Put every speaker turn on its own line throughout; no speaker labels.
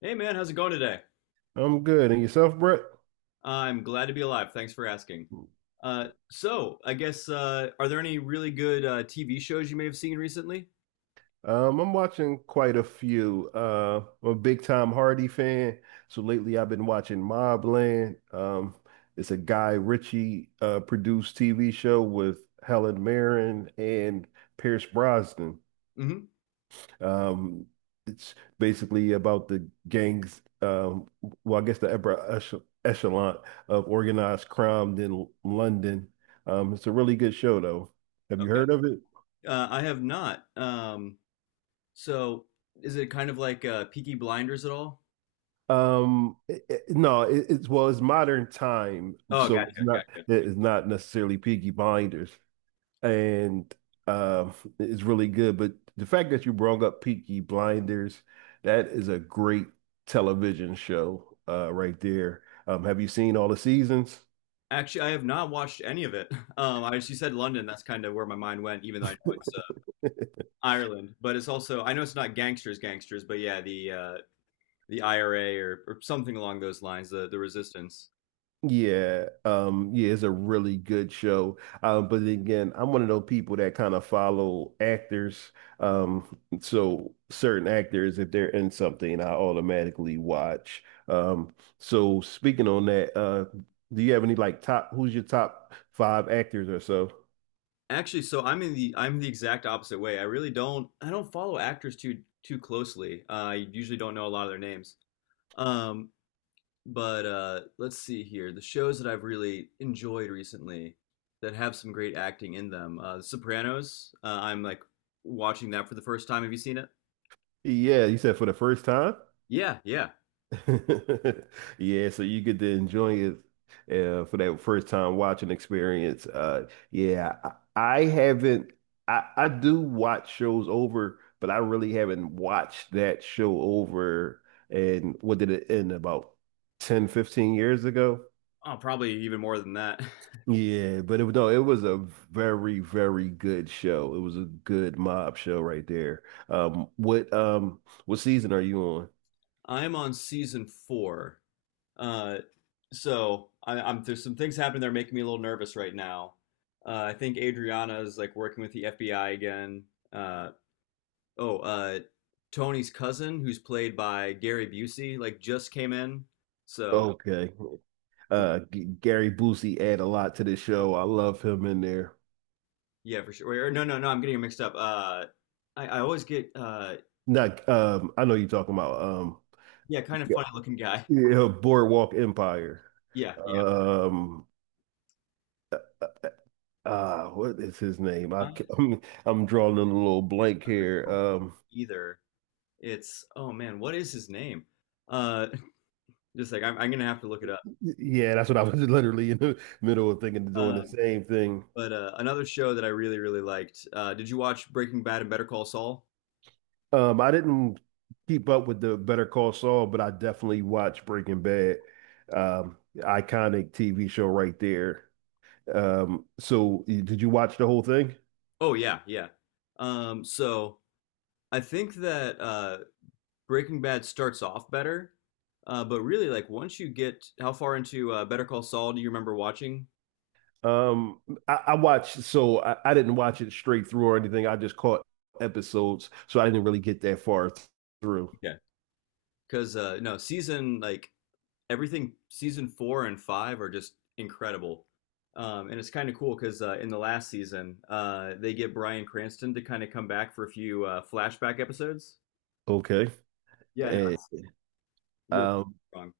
Hey man, how's it going today?
I'm good. And yourself, Brett?
I'm glad to be alive. Thanks for asking. So I guess are there any really good TV shows you may have seen recently?
I'm watching quite a few. I'm a big Tom Hardy fan. So lately I've been watching Mobland. It's a Guy Ritchie produced TV show with Helen Mirren and Pierce Brosnan.
hmm
Um, it's basically about the gangs, well, I guess the upper echelon of organized crime in London. It's a really good show, though. Have you
Okay.
heard of it?
I have not. So is it kind of like Peaky Blinders at all?
No, it's well, it's modern time,
Oh,
so
gotcha,
it's not
gotcha.
it's not necessarily Peaky Blinders, and um, it's really good. But the fact that you brought up Peaky Blinders, that is a great television show, right there. Have you seen all the seasons?
Actually, I have not watched any of it. I just you said London. That's kind of where my mind went, even though I know it's Ireland. But it's also I know it's not gangsters, gangsters, but yeah, the IRA or something along those lines, the resistance.
Yeah, yeah, it's a really good show. But then again, I'm one of those people that kind of follow actors. So certain actors, if they're in something, I automatically watch. So speaking on that, do you have any like top, who's your top five actors or so?
Actually, so I'm the exact opposite way. I don't follow actors too closely. I usually don't know a lot of their names. Um, but Let's see here. The shows that I've really enjoyed recently that have some great acting in them. The Sopranos. I'm like watching that for the first time. Have you seen it?
Yeah, you said for the first time?
Yeah, yeah.
Yeah, so you get to enjoy it for that first time watching experience. Yeah, I haven't. I do watch shows over, but I really haven't watched that show over. And what did it end about 10, 15 years ago?
Oh, probably even more than that.
Yeah, but it was no, it was a very, very good show. It was a good mob show right there. What season are you on?
I'm on season four. Uh, so I, I'm There's some things happening that are making me a little nervous right now. I think Adriana is like working with the FBI again. Uh, oh, uh, Tony's cousin, who's played by Gary Busey, like just came in. So
Okay. G Gary Busey add a lot to this show. I love him in there.
yeah, for sure. Or, no, no, no, I'm getting it mixed up. I always get
Not, I know you're talking about
yeah, kind of
yeah,
funny looking guy.
yeah, Boardwalk Empire.
Yeah, yeah.
Um, what is his name?
Uh,
I'm drawing a little
it's
blank here.
not either. It's oh man, what is his name? Uh, just like I'm gonna have to look it up.
Yeah, that's what I was literally in the middle of thinking of doing
Uh,
the same thing.
But Another show that I really, really liked. Did you watch Breaking Bad and Better Call Saul?
I didn't keep up with the Better Call Saul, but I definitely watched Breaking Bad. Iconic TV show right there. So did you watch the whole thing?
Oh yeah, yeah. So I think that Breaking Bad starts off better, but really, like once you get how far into Better Call Saul do you remember watching?
Um, I watched, so I didn't watch it straight through or anything. I just caught episodes, so I didn't really get that far through.
Yeah. Because No season like everything season four and five are just incredible, and it's kind of cool because in the last season they get Bryan Cranston to kind of come back for a few flashback episodes.
Okay.
Yeah, no,
Eh,
really
um,
strong.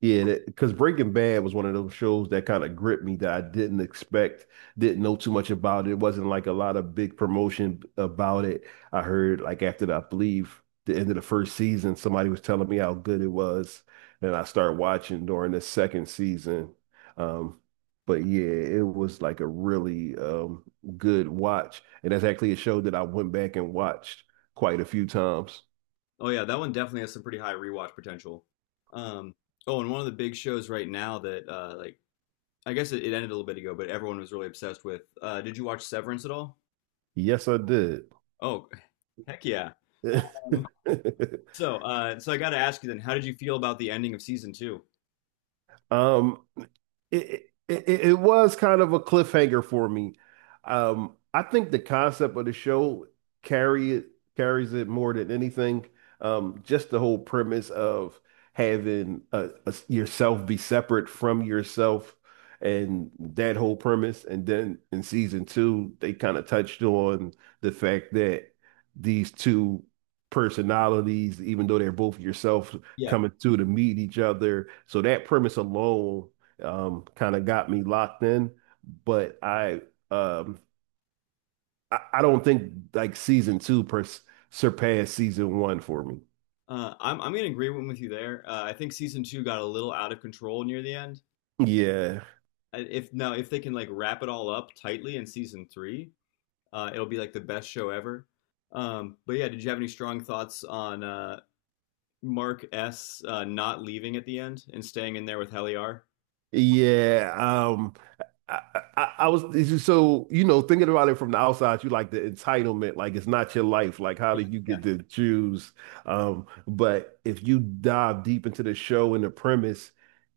Yeah, because Breaking Bad was one of those shows that kind of gripped me that I didn't expect, didn't know too much about. It wasn't like a lot of big promotion about it. I heard like after I believe the end of the first season, somebody was telling me how good it was, and I started watching during the second season. Um, but yeah, it was like a really good watch, and that's actually a show that I went back and watched quite a few times.
Oh yeah, that one definitely has some pretty high rewatch potential. Um, oh, and one of the big shows right now that I guess it ended a little bit ago, but everyone was really obsessed with. Did you watch Severance at all?
Yes, I did.
Oh, heck yeah. Um, so I got to ask you then, how did you feel about the ending of season two?
Um, it was kind of a cliffhanger for me. I think the concept of the show carry it carries it more than anything. Just the whole premise of having yourself be separate from yourself and that whole premise. And then in season two, they kind of touched on the fact that these two personalities, even though they're both yourself,
Yeah,
coming through to meet each other. So that premise alone kind of got me locked in. But um, I don't think like season two per surpassed season one for me.
I'm gonna agree with you there. I think season two got a little out of control near the end.
Yeah.
I- If now if they can like wrap it all up tightly in season three, it'll be like the best show ever. But yeah, did you have any strong thoughts on Mark S not leaving at the end and staying in there with Heliar.
Yeah. I, I was so thinking about it from the outside, you like the entitlement, like it's not your life. Like how did you
Yeah.
get to choose? But if you dive deep into the show and the premise,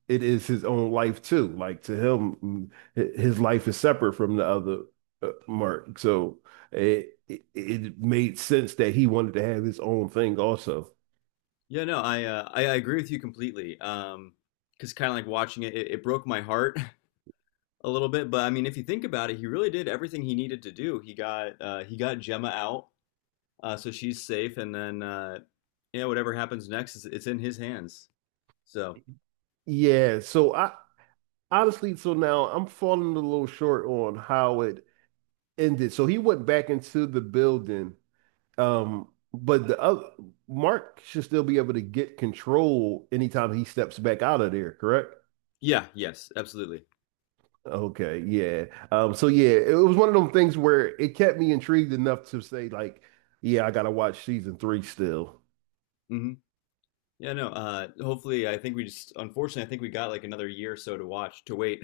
it is his own life too. Like to him, his life is separate from the other Mark. So it made sense that he wanted to have his own thing also.
Yeah, no, I agree with you completely. Because kind of like watching it broke my heart a little bit. But I mean, if you think about it, he really did everything he needed to do. He got Gemma out, so she's safe, and then yeah, whatever happens next, is it's in his hands. So
Yeah, so I honestly, so now I'm falling a little short on how it ended. So he went back into the building. But the other Mark should still be able to get control anytime he steps back out of there, correct?
yeah, yes, absolutely.
Okay, yeah. So yeah, it was one of them things where it kept me intrigued enough to say, like, yeah, I gotta watch season three still.
hmm Yeah, no. Hopefully, I think we just Unfortunately, I think we got like another year or so to wait.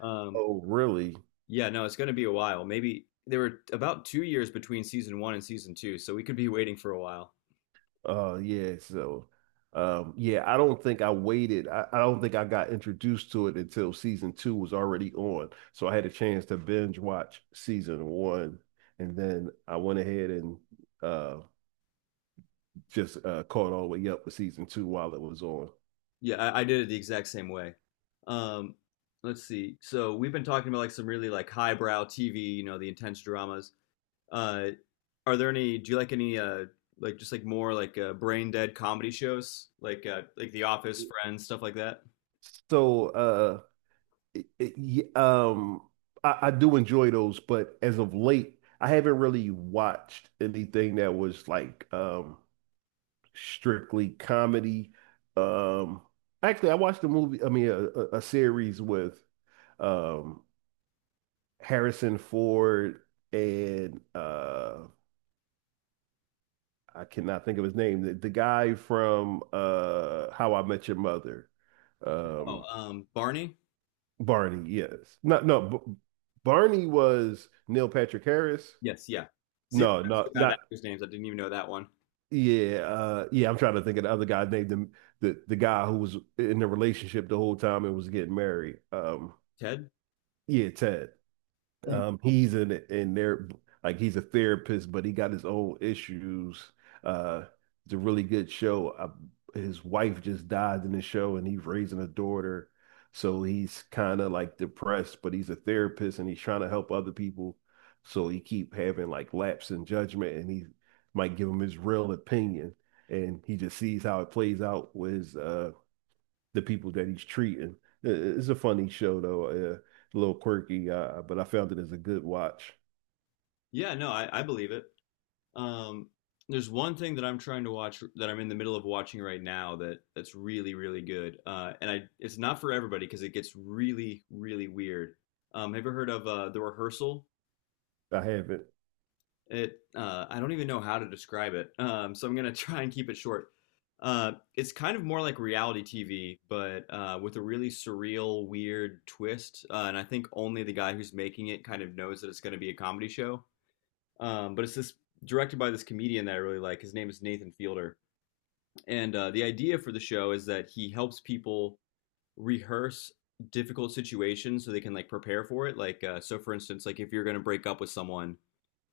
Um,
Oh, really?
Yeah, no, it's going to be a while. Maybe there were about 2 years between season one and season two, so we could be waiting for a while.
Yeah, so yeah, I don't think I waited. I don't think I got introduced to it until season two was already on. So I had a chance to binge watch season one and then I went ahead and uh just caught all the way up with season two while it was on.
Yeah, I did it the exact same way. Um, let's see. So we've been talking about like some really like highbrow TV, you know, the intense dramas. Uh, are there any? Do you like any like just like more like brain dead comedy shows like The Office, Friends, stuff like that?
So it, it, y- um I do enjoy those, but as of late, I haven't really watched anything that was like strictly comedy. Um, Actually, I watched a movie, I mean, a series with um, Harrison Ford and I cannot think of his name. The guy from How I Met Your Mother,
Oh,
um,
Barney.
Barney. Yes, no, no. B Barney was Neil Patrick Harris.
Yes, yeah. See, look,
No,
I'm so
no,
bad at
not.
actors' names. I didn't even know that one.
Yeah, yeah, I'm trying to think of the other guy named the guy who was in the relationship the whole time and was getting married.
Ted?
Yeah, Ted.
Mm.
He's in there like he's a therapist, but he got his own issues. Uh, it's a really good show. His wife just died in the show, and he's raising a daughter, so he's kind of like depressed. But he's a therapist, and he's trying to help other people. So he keep having like lapse in judgment, and he might give him his real opinion, and he just sees how it plays out with his the people that he's treating. It's a funny show though, a little quirky, but I found it as a good watch.
Yeah, no, I believe it. Um, there's one thing that I'm trying to watch that I'm in the middle of watching right now that's really, really good. And I it's not for everybody because it gets really, really weird. Have you ever heard of The Rehearsal?
I haven't.
It I don't even know how to describe it. So I'm gonna try and keep it short. It's kind of more like reality TV, but with a really surreal, weird twist. And I think only the guy who's making it kind of knows that it's going to be a comedy show. But it's this directed by this comedian that I really like. His name is Nathan Fielder, and the idea for the show is that he helps people rehearse difficult situations so they can like prepare for it. Like, so for instance, like if you're going to break up with someone,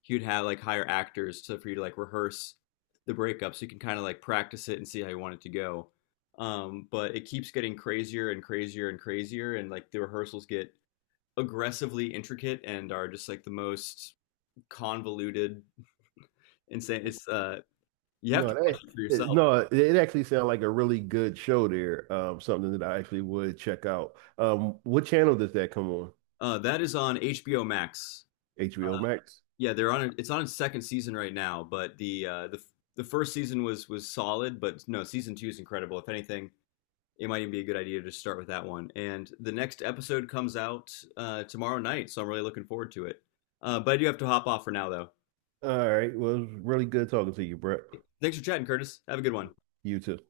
he would have like hire actors to for you to like rehearse the breakup so you can kind of like practice it and see how you want it to go. But it keeps getting crazier and crazier and crazier, and like the rehearsals get aggressively intricate and are just like the most convoluted, insane. It's You have to
No,
watch it for yourself.
no, it actually sounds like a really good show there. Something that I actually would check out. What channel does that come on?
That is on HBO Max.
HBO Max.
Yeah, they're on. A, it's on its second season right now, but the the first season was solid, but no, season two is incredible. If anything, it might even be a good idea to just start with that one. And the next episode comes out tomorrow night, so I'm really looking forward to it. But I do have to hop off for now, though.
All right. Well, it was really good talking to you, Brett.
Thanks for chatting, Curtis. Have a good one.
You too.